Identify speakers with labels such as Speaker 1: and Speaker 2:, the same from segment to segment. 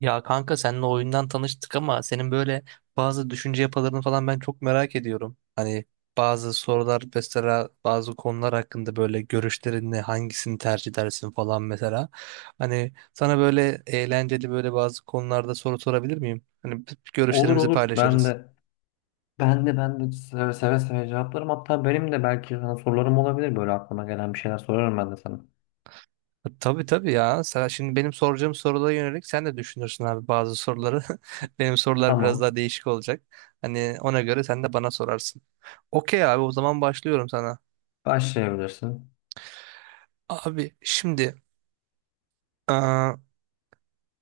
Speaker 1: Ya kanka seninle oyundan tanıştık ama senin böyle bazı düşünce yapılarını falan ben çok merak ediyorum. Hani bazı sorular mesela bazı konular hakkında böyle görüşlerin ne hangisini tercih edersin falan mesela. Hani sana böyle eğlenceli böyle bazı konularda soru sorabilir miyim? Hani
Speaker 2: Olur
Speaker 1: görüşlerimizi
Speaker 2: olur. Ben
Speaker 1: paylaşırız.
Speaker 2: de ben de ben de seve seve cevaplarım. Hatta benim de belki sana sorularım olabilir. Böyle aklıma gelen bir şeyler sorarım ben de sana.
Speaker 1: Ha, tabii tabii ya. Sen şimdi benim soracağım sorulara yönelik sen de düşünürsün abi bazı soruları. Benim sorular biraz
Speaker 2: Tamam.
Speaker 1: daha değişik olacak. Hani ona göre sen de bana sorarsın. Okey abi o zaman başlıyorum sana.
Speaker 2: Başlayabilirsin.
Speaker 1: Abi şimdi aa,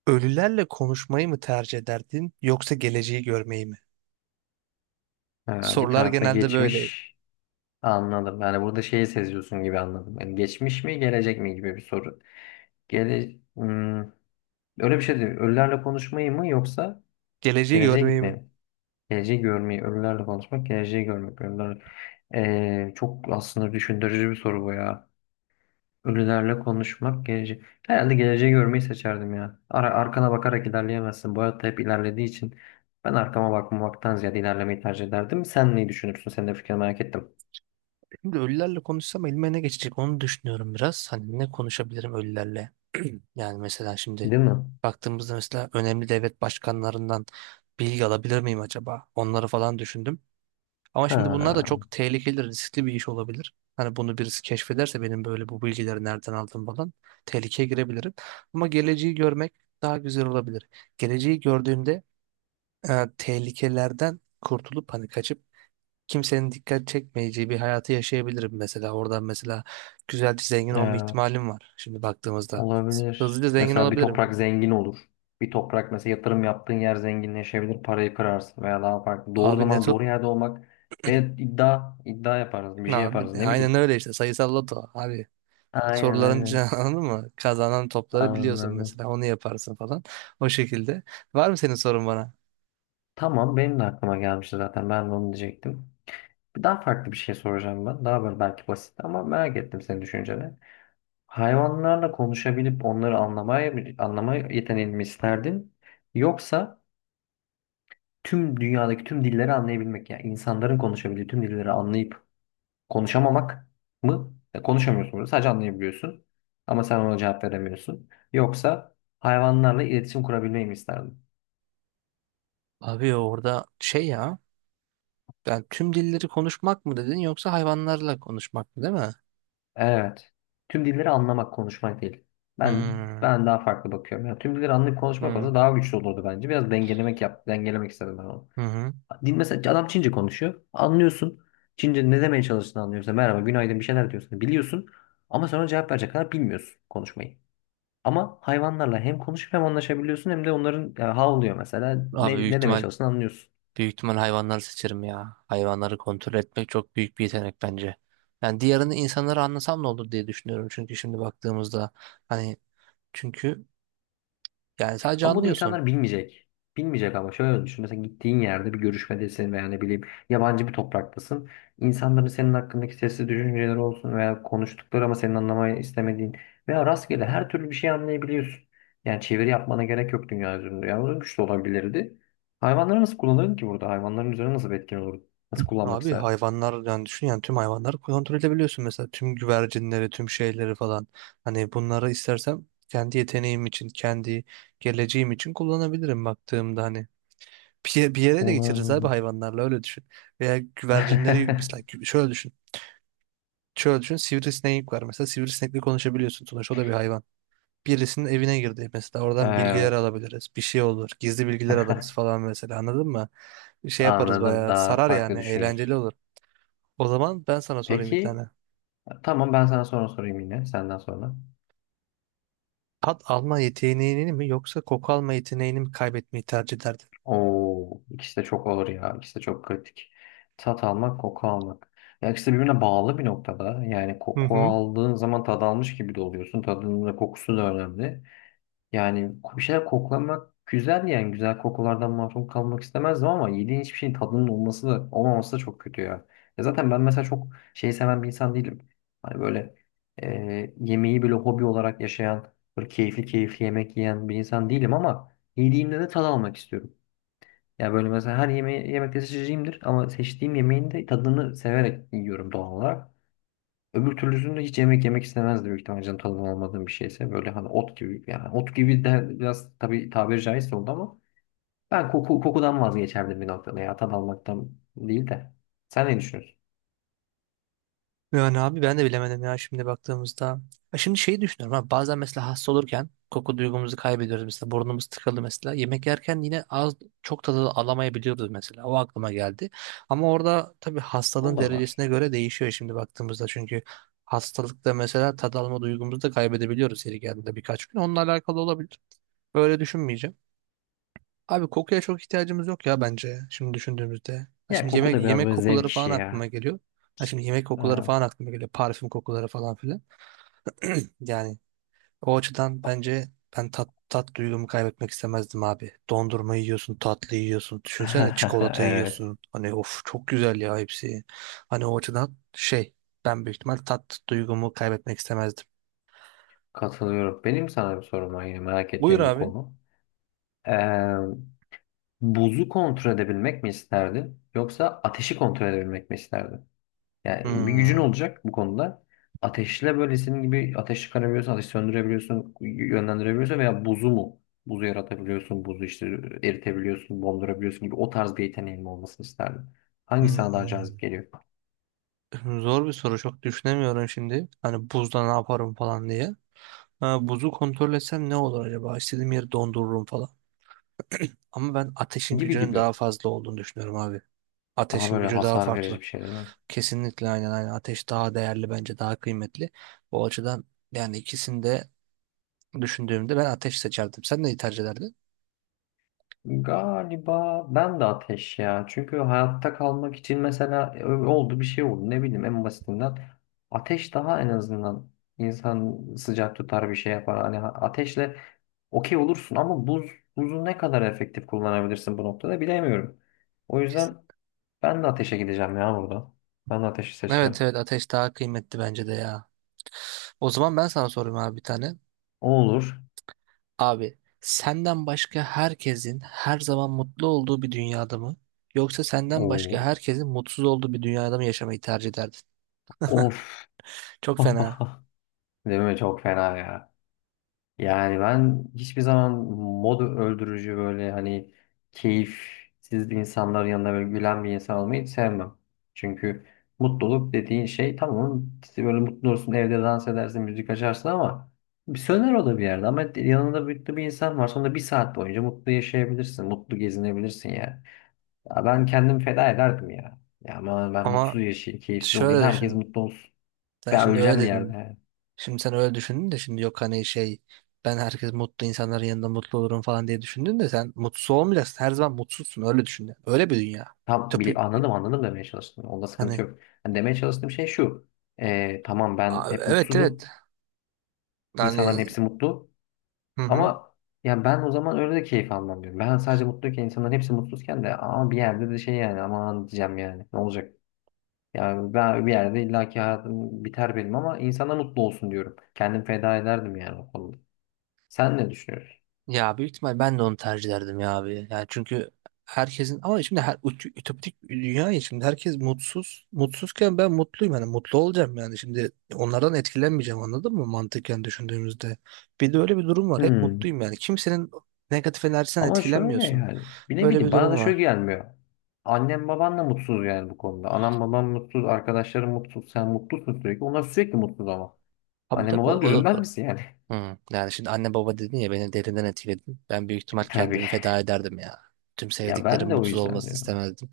Speaker 1: ölülerle konuşmayı mı tercih ederdin yoksa geleceği görmeyi mi?
Speaker 2: Bir
Speaker 1: Sorular
Speaker 2: tarafta
Speaker 1: genelde böyle.
Speaker 2: geçmiş anladım. Yani burada şeyi seziyorsun gibi anladım. Yani geçmiş mi gelecek mi gibi bir soru. Gele Hmm, Öyle bir şey değil. Ölülerle konuşmayı mı yoksa
Speaker 1: Geleceği
Speaker 2: geleceğe
Speaker 1: görmeyi
Speaker 2: gitmeyi
Speaker 1: mi?
Speaker 2: mi? Geleceği görmeyi, ölülerle konuşmak, geleceği görmek. Ölüler... Çok aslında düşündürücü bir soru bu ya. Ölülerle konuşmak geleceği. Herhalde geleceği görmeyi seçerdim ya. Arkana bakarak ilerleyemezsin. Bu hayatta hep ilerlediği için ben arkama bakmamaktan ziyade ilerlemeyi tercih ederdim. Sen neyi düşünürsün? Senin de fikrini merak ettim.
Speaker 1: Şimdi ölülerle konuşsam elime ne geçecek onu düşünüyorum biraz. Hani ne konuşabilirim ölülerle? Yani mesela şimdi
Speaker 2: Değil mi?
Speaker 1: baktığımızda mesela önemli devlet başkanlarından bilgi alabilir miyim acaba? Onları falan düşündüm. Ama şimdi bunlar da
Speaker 2: Ha,
Speaker 1: çok tehlikeli, riskli bir iş olabilir. Hani bunu birisi keşfederse benim böyle bu bilgileri nereden aldım falan tehlikeye girebilirim. Ama geleceği görmek daha güzel olabilir. Geleceği gördüğünde tehlikelerden kurtulup hani kaçıp kimsenin dikkat çekmeyeceği bir hayatı yaşayabilirim mesela. Oradan mesela güzelce zengin olma
Speaker 2: evet.
Speaker 1: ihtimalim var şimdi baktığımızda.
Speaker 2: Olabilir.
Speaker 1: Hızlıca zengin
Speaker 2: Mesela bir
Speaker 1: olabilirim.
Speaker 2: toprak zengin olur. Bir toprak mesela yatırım yaptığın yer zenginleşebilir. Parayı kırarsın veya daha farklı. Doğru
Speaker 1: Abi ne
Speaker 2: zaman
Speaker 1: to...
Speaker 2: doğru yerde olmak ve iddia yaparız. Bir şey
Speaker 1: Abi
Speaker 2: yaparız. Ne bileyim.
Speaker 1: aynen öyle işte sayısal loto. Abi
Speaker 2: Aynen
Speaker 1: soruların
Speaker 2: aynen.
Speaker 1: cevabı anladın mı? Kazanan topları biliyorsun
Speaker 2: Anladım.
Speaker 1: mesela onu yaparsın falan. O şekilde. Var mı senin sorun bana?
Speaker 2: Tamam benim de aklıma gelmişti zaten ben de onu diyecektim. Daha farklı bir şey soracağım ben. Daha böyle belki basit ama merak ettim senin düşünceni. Hayvanlarla konuşabilip onları anlamaya, anlama yeteneğini mi isterdin? Yoksa tüm dünyadaki tüm dilleri anlayabilmek yani insanların konuşabildiği tüm dilleri anlayıp konuşamamak mı? Konuşamıyorsun burada sadece anlayabiliyorsun ama sen ona cevap veremiyorsun. Yoksa hayvanlarla iletişim kurabilmeyi mi isterdin?
Speaker 1: Abi orada şey ya ben tüm dilleri konuşmak mı dedin yoksa hayvanlarla konuşmak mı değil mi?
Speaker 2: Evet. Tüm dilleri anlamak, konuşmak değil. Ben
Speaker 1: Hmm,
Speaker 2: ben daha farklı bakıyorum. Yani tüm dilleri anlayıp konuşmak
Speaker 1: hmm,
Speaker 2: olsa daha güçlü olurdu bence. Biraz dengelemek yap, dengelemek istedim ben onu.
Speaker 1: hı hı.
Speaker 2: Din mesela adam Çince konuşuyor. Anlıyorsun. Çince ne demeye çalıştığını anlıyorsun. Merhaba, günaydın bir şeyler diyorsun. Biliyorsun. Ama sonra cevap verecek kadar bilmiyorsun konuşmayı. Ama hayvanlarla hem konuşup hem anlaşabiliyorsun hem de onların ya, havlıyor mesela
Speaker 1: Abi büyük
Speaker 2: ne demeye
Speaker 1: ihtimal
Speaker 2: çalıştığını anlıyorsun.
Speaker 1: büyük ihtimal hayvanları seçerim ya. Hayvanları kontrol etmek çok büyük bir yetenek bence. Yani diğerini insanları anlasam ne olur diye düşünüyorum çünkü şimdi baktığımızda hani çünkü yani sadece
Speaker 2: Ama bunu
Speaker 1: anlıyorsun.
Speaker 2: insanlar bilmeyecek. Bilmeyecek ama şöyle düşün. Mesela gittiğin yerde bir görüşmedesin veya ne bileyim yabancı bir topraktasın. İnsanların senin hakkındaki sesli düşünceleri olsun veya konuştukları ama senin anlamayı istemediğin veya rastgele her türlü bir şey anlayabiliyorsun. Yani çeviri yapmana gerek yok dünya üzerinde. Yani o güç de olabilirdi. Hayvanları nasıl kullanırdın ki burada? Hayvanların üzerine nasıl bir etkin olurdu? Nasıl kullanmak
Speaker 1: Abi
Speaker 2: isterdin?
Speaker 1: hayvanlar yani düşün yani tüm hayvanları kontrol edebiliyorsun mesela tüm güvercinleri tüm şeyleri falan hani bunları istersem kendi yeteneğim için kendi geleceğim için kullanabilirim baktığımda hani bir yere de geçiririz abi
Speaker 2: Olabilir.
Speaker 1: hayvanlarla öyle düşün veya güvercinleri mesela şöyle düşün şöyle düşün sivrisinek var mesela sivrisinekle konuşabiliyorsun sonuçta o da bir hayvan birisinin evine girdi mesela oradan bilgiler
Speaker 2: Evet.
Speaker 1: alabiliriz bir şey olur gizli bilgiler alırız falan mesela anladın mı bir şey yaparız
Speaker 2: Anladım.
Speaker 1: bayağı
Speaker 2: Daha
Speaker 1: sarar
Speaker 2: farklı
Speaker 1: yani
Speaker 2: düşünüyorsun.
Speaker 1: eğlenceli olur. O zaman ben sana sorayım bir
Speaker 2: Peki.
Speaker 1: tane.
Speaker 2: Tamam ben sana sonra sorayım yine. Senden sonra.
Speaker 1: Tat alma yeteneğini mi yoksa koku alma yeteneğini mi kaybetmeyi tercih ederdin?
Speaker 2: Oo, ikisi de çok ağır ya. İkisi de çok kritik. Tat almak, koku almak. Ya ikisi de birbirine bağlı bir noktada. Yani
Speaker 1: Hı
Speaker 2: koku
Speaker 1: hı.
Speaker 2: aldığın zaman tad almış gibi de oluyorsun. Tadının da kokusu da önemli. Yani bir şeyler koklamak güzel yani güzel kokulardan mahrum kalmak istemezdim ama yediğin hiçbir şeyin tadının olması da olmaması da çok kötü ya. Ya zaten ben mesela çok şey seven bir insan değilim. Hani böyle yemeği böyle hobi olarak yaşayan, böyle keyifli keyifli yemek yiyen bir insan değilim ama yediğimde de tad almak istiyorum. Ya böyle mesela her yemeği yemekte seçeceğimdir ama seçtiğim yemeğin de tadını severek yiyorum doğal olarak. Öbür türlüsünde hiç yemek yemek istemezdi büyük ihtimalle canı tadının olmadığım bir şeyse. Böyle hani ot gibi yani ot gibi de biraz tabii tabiri caizse oldu ama ben kokudan vazgeçerdim bir noktada ya tat almaktan değil de. Sen ne düşünüyorsun?
Speaker 1: Yani abi ben de bilemedim ya şimdi baktığımızda. Ha şimdi şeyi düşünüyorum ha bazen mesela hasta olurken koku duygumuzu kaybediyoruz mesela burnumuz tıkalı mesela. Yemek yerken yine az çok tadı alamayabiliyoruz mesela o aklıma geldi. Ama orada tabii
Speaker 2: O
Speaker 1: hastalığın
Speaker 2: da var.
Speaker 1: derecesine göre değişiyor şimdi baktığımızda çünkü hastalıkta mesela tad alma duygumuzu da kaybedebiliyoruz yeri geldiğinde birkaç gün. Onunla alakalı olabilir. Böyle düşünmeyeceğim. Abi kokuya çok ihtiyacımız yok ya bence şimdi düşündüğümüzde. Ha
Speaker 2: Ya
Speaker 1: şimdi
Speaker 2: koku
Speaker 1: yemek
Speaker 2: da biraz
Speaker 1: yemek
Speaker 2: böyle zevk
Speaker 1: kokuları
Speaker 2: işi
Speaker 1: falan aklıma
Speaker 2: ya.
Speaker 1: geliyor. Ha şimdi yemek kokuları
Speaker 2: Ha.
Speaker 1: falan aklıma geliyor. Parfüm kokuları falan filan. Yani o açıdan bence ben tat duygumu kaybetmek istemezdim abi. Dondurma yiyorsun, tatlı yiyorsun. Düşünsene çikolata
Speaker 2: Evet.
Speaker 1: yiyorsun. Hani of çok güzel ya hepsi. Hani o açıdan şey ben büyük ihtimal tat duygumu kaybetmek istemezdim.
Speaker 2: Katılıyorum. Benim sana bir sorum var yine merak
Speaker 1: Buyur
Speaker 2: ettiğim bir
Speaker 1: abi.
Speaker 2: konu. Ee, Buzu kontrol edebilmek mi isterdin yoksa ateşi kontrol edebilmek mi isterdin? Yani bir gücün
Speaker 1: Hmm.
Speaker 2: olacak bu konuda. Ateşle böyle senin gibi ateş çıkarabiliyorsun, ateş söndürebiliyorsun, yönlendirebiliyorsun veya buzu mu? Buzu yaratabiliyorsun, buzu işte eritebiliyorsun, dondurabiliyorsun gibi o tarz bir yeteneğin olmasını isterdim. Hangisi sana daha
Speaker 1: Hmm.
Speaker 2: cazip geliyor?
Speaker 1: Zor bir soru çok düşünemiyorum şimdi. Hani buzda ne yaparım falan diye. Ha, buzu kontrol etsem ne olur acaba? İstediğim yeri dondururum falan. Ama ben ateşin
Speaker 2: Gibi
Speaker 1: gücünün
Speaker 2: gibi.
Speaker 1: daha fazla olduğunu düşünüyorum abi.
Speaker 2: Daha
Speaker 1: Ateşin
Speaker 2: böyle
Speaker 1: gücü daha
Speaker 2: hasar verici
Speaker 1: farklı.
Speaker 2: bir şey değil mi?
Speaker 1: Kesinlikle aynen aynen. Ateş daha değerli bence daha kıymetli. O açıdan yani ikisini de düşündüğümde ben ateş seçerdim. Sen neyi tercih ederdin?
Speaker 2: Galiba ben de ateş ya. Çünkü hayatta kalmak için mesela oldu bir şey oldu. Ne bileyim en basitinden ateş daha en azından insan sıcak tutar bir şey yapar. Hani ateşle okey olursun ama buzu ne kadar efektif kullanabilirsin bu noktada bilemiyorum. O
Speaker 1: Kesin.
Speaker 2: yüzden ben de ateşe gideceğim ya burada. Ben de ateşi seçeceğim.
Speaker 1: Evet evet ateş daha kıymetli bence de ya. O zaman ben sana sorayım abi bir tane.
Speaker 2: O olur.
Speaker 1: Abi senden başka herkesin her zaman mutlu olduğu bir dünyada mı? Yoksa senden başka
Speaker 2: Oo.
Speaker 1: herkesin mutsuz olduğu bir dünyada mı yaşamayı tercih ederdin?
Speaker 2: Of.
Speaker 1: Çok fena
Speaker 2: Değil mi? Çok fena ya. Yani ben hiçbir zaman modu öldürücü böyle hani keyifsiz insanların yanında böyle gülen bir insan olmayı hiç sevmem. Çünkü mutluluk dediğin şey tamam işte böyle mutlu olursun evde dans edersin müzik açarsın ama bir söner o da bir yerde ama yanında mutlu bir insan var sonra bir saat boyunca mutlu yaşayabilirsin mutlu gezinebilirsin yani. Ya ben kendim feda ederdim ya. Ya ama ben mutsuz
Speaker 1: ama
Speaker 2: yaşayayım keyifsiz olayım
Speaker 1: şöyle
Speaker 2: herkes
Speaker 1: düşün.
Speaker 2: mutlu olsun.
Speaker 1: Sen
Speaker 2: Ben
Speaker 1: şimdi öyle
Speaker 2: öleceğim bir yerde,
Speaker 1: dedin.
Speaker 2: yani.
Speaker 1: Şimdi sen öyle düşündün de şimdi yok hani şey ben herkes mutlu insanların yanında mutlu olurum falan diye düşündün de sen mutsuz olmayacaksın. Her zaman mutsuzsun öyle düşün. Yani. Öyle bir dünya. Ütopik
Speaker 2: Anladım anladım demeye çalıştım. Onda sıkıntı
Speaker 1: hani.
Speaker 2: yok. Yani demeye çalıştığım şey şu. Tamam
Speaker 1: Aa,
Speaker 2: ben hep
Speaker 1: evet evet
Speaker 2: mutsuzum. İnsanların
Speaker 1: yani
Speaker 2: hepsi mutlu.
Speaker 1: hı hı.
Speaker 2: Ama ya ben o zaman öyle de keyif almam diyorum. Ben sadece mutluyken insanların hepsi mutsuzken de ama bir yerde de şey yani aman diyeceğim yani ne olacak? Yani ben bir yerde illaki hayatım biter benim ama insana mutlu olsun diyorum. Kendim feda ederdim yani o konuda. Sen ne düşünüyorsun?
Speaker 1: Ya büyük ihtimal ben de onu tercih ederdim ya abi. Yani çünkü herkesin ama şimdi her ütopik bir dünya ya şimdi herkes mutsuz. Mutsuzken ben mutluyum yani mutlu olacağım yani şimdi onlardan etkilenmeyeceğim anladın mı mantıken düşündüğümüzde. Bir de öyle bir durum var. Hep
Speaker 2: Hmm.
Speaker 1: mutluyum yani. Kimsenin negatif enerjisinden
Speaker 2: Ama şöyle
Speaker 1: etkilenmiyorsun.
Speaker 2: yani. Bir ne
Speaker 1: Böyle bir
Speaker 2: bileyim
Speaker 1: durum
Speaker 2: bana da şöyle
Speaker 1: var.
Speaker 2: gelmiyor. Annem baban da mutsuz yani bu konuda. Anam babam mutsuz, arkadaşlarım mutsuz, sen mutlusun sürekli. Onlar sürekli mutsuz ama.
Speaker 1: Abi
Speaker 2: Annem
Speaker 1: tabii
Speaker 2: babana da
Speaker 1: o da
Speaker 2: üzülmez
Speaker 1: doğru.
Speaker 2: misin yani?
Speaker 1: Hı. Yani şimdi anne baba dedin ya beni derinden etkiledin. Ben büyük ihtimal
Speaker 2: Tabii.
Speaker 1: kendimi feda ederdim ya. Tüm
Speaker 2: Ya
Speaker 1: sevdiklerim
Speaker 2: ben de o
Speaker 1: mutsuz
Speaker 2: yüzden
Speaker 1: olmasını
Speaker 2: diyorum.
Speaker 1: istemezdim.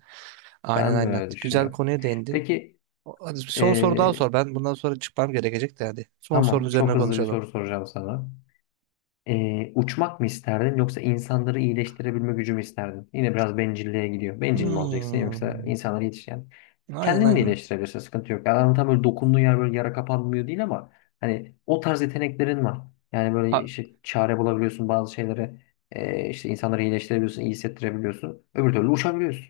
Speaker 1: Aynen
Speaker 2: Ben de
Speaker 1: aynen.
Speaker 2: öyle
Speaker 1: Güzel
Speaker 2: düşünüyorum.
Speaker 1: konuya değindin.
Speaker 2: Peki
Speaker 1: Hadi bir son soru daha
Speaker 2: eee,
Speaker 1: sor. Ben bundan sonra çıkmam gerekecek de hadi. Son sorunun
Speaker 2: tamam çok
Speaker 1: üzerine
Speaker 2: hızlı bir
Speaker 1: konuşalım.
Speaker 2: soru soracağım sana. Uçmak mı isterdin yoksa insanları iyileştirebilme gücü mü isterdin? Yine biraz bencilliğe gidiyor. Bencil mi olacaksın yoksa
Speaker 1: Hmm.
Speaker 2: insanları yetiş yani.
Speaker 1: Aynen
Speaker 2: Kendini de
Speaker 1: aynen.
Speaker 2: iyileştirebilirsin sıkıntı yok. Yani adam tam böyle dokunduğun yer böyle yara kapanmıyor değil ama hani o tarz yeteneklerin var. Yani böyle
Speaker 1: A-
Speaker 2: işte çare bulabiliyorsun bazı şeylere. İşte insanları iyileştirebiliyorsun, iyi hissettirebiliyorsun. Öbür türlü uçabiliyorsun.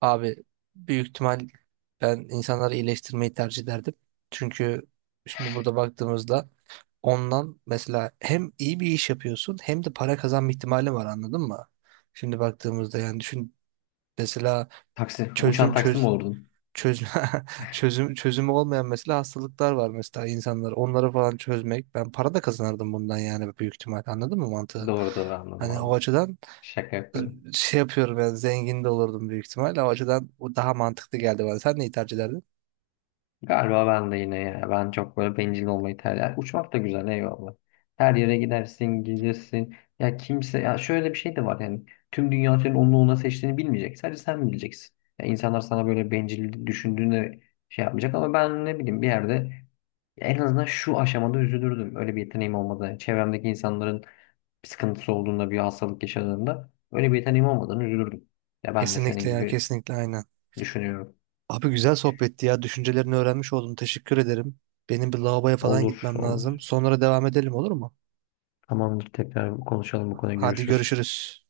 Speaker 1: abi büyük ihtimal ben insanları iyileştirmeyi tercih ederdim. Çünkü şimdi burada baktığımızda ondan mesela hem iyi bir iş yapıyorsun hem de para kazanma ihtimali var anladın mı? Şimdi baktığımızda yani düşün mesela
Speaker 2: Taksi, uçan
Speaker 1: çözüm
Speaker 2: taksi mi
Speaker 1: çöz
Speaker 2: olurdun?
Speaker 1: çözüm çözümü olmayan mesela hastalıklar var mesela insanlar onları falan çözmek ben para da kazanırdım bundan yani büyük ihtimal anladın mı mantığı?
Speaker 2: Doğru doğru anladım
Speaker 1: Hani o
Speaker 2: anladım.
Speaker 1: açıdan
Speaker 2: Şaka
Speaker 1: ı,
Speaker 2: yapıyorum.
Speaker 1: şey yapıyorum yani zengin de olurdum büyük ihtimal o açıdan o daha mantıklı geldi bana. Sen neyi tercih ederdin?
Speaker 2: Galiba ben de yine ya. Ben çok böyle bencil olmayı tercih ederim. Uçmak da güzel eyvallah. Her yere gidersin, gelirsin. Ya kimse ya şöyle bir şey de var yani. Tüm dünya senin onu ona seçtiğini bilmeyecek. Sadece sen bileceksin. Ya insanlar sana böyle bencil düşündüğünde şey yapmayacak ama ben ne bileyim bir yerde en azından şu aşamada üzülürdüm. Öyle bir yeteneğim olmadan, çevremdeki insanların bir sıkıntısı olduğunda, bir hastalık yaşadığında öyle bir yeteneğim olmadan üzülürdüm. Ya ben de senin
Speaker 1: Kesinlikle ya
Speaker 2: gibi
Speaker 1: kesinlikle aynen.
Speaker 2: düşünüyorum.
Speaker 1: Abi güzel sohbetti ya düşüncelerini öğrenmiş oldum teşekkür ederim. Benim bir lavaboya falan
Speaker 2: Olur,
Speaker 1: gitmem lazım.
Speaker 2: olur.
Speaker 1: Sonra devam edelim olur mu?
Speaker 2: Tamamdır. Tekrar konuşalım bu konuyu.
Speaker 1: Hadi
Speaker 2: Görüşürüz.
Speaker 1: görüşürüz.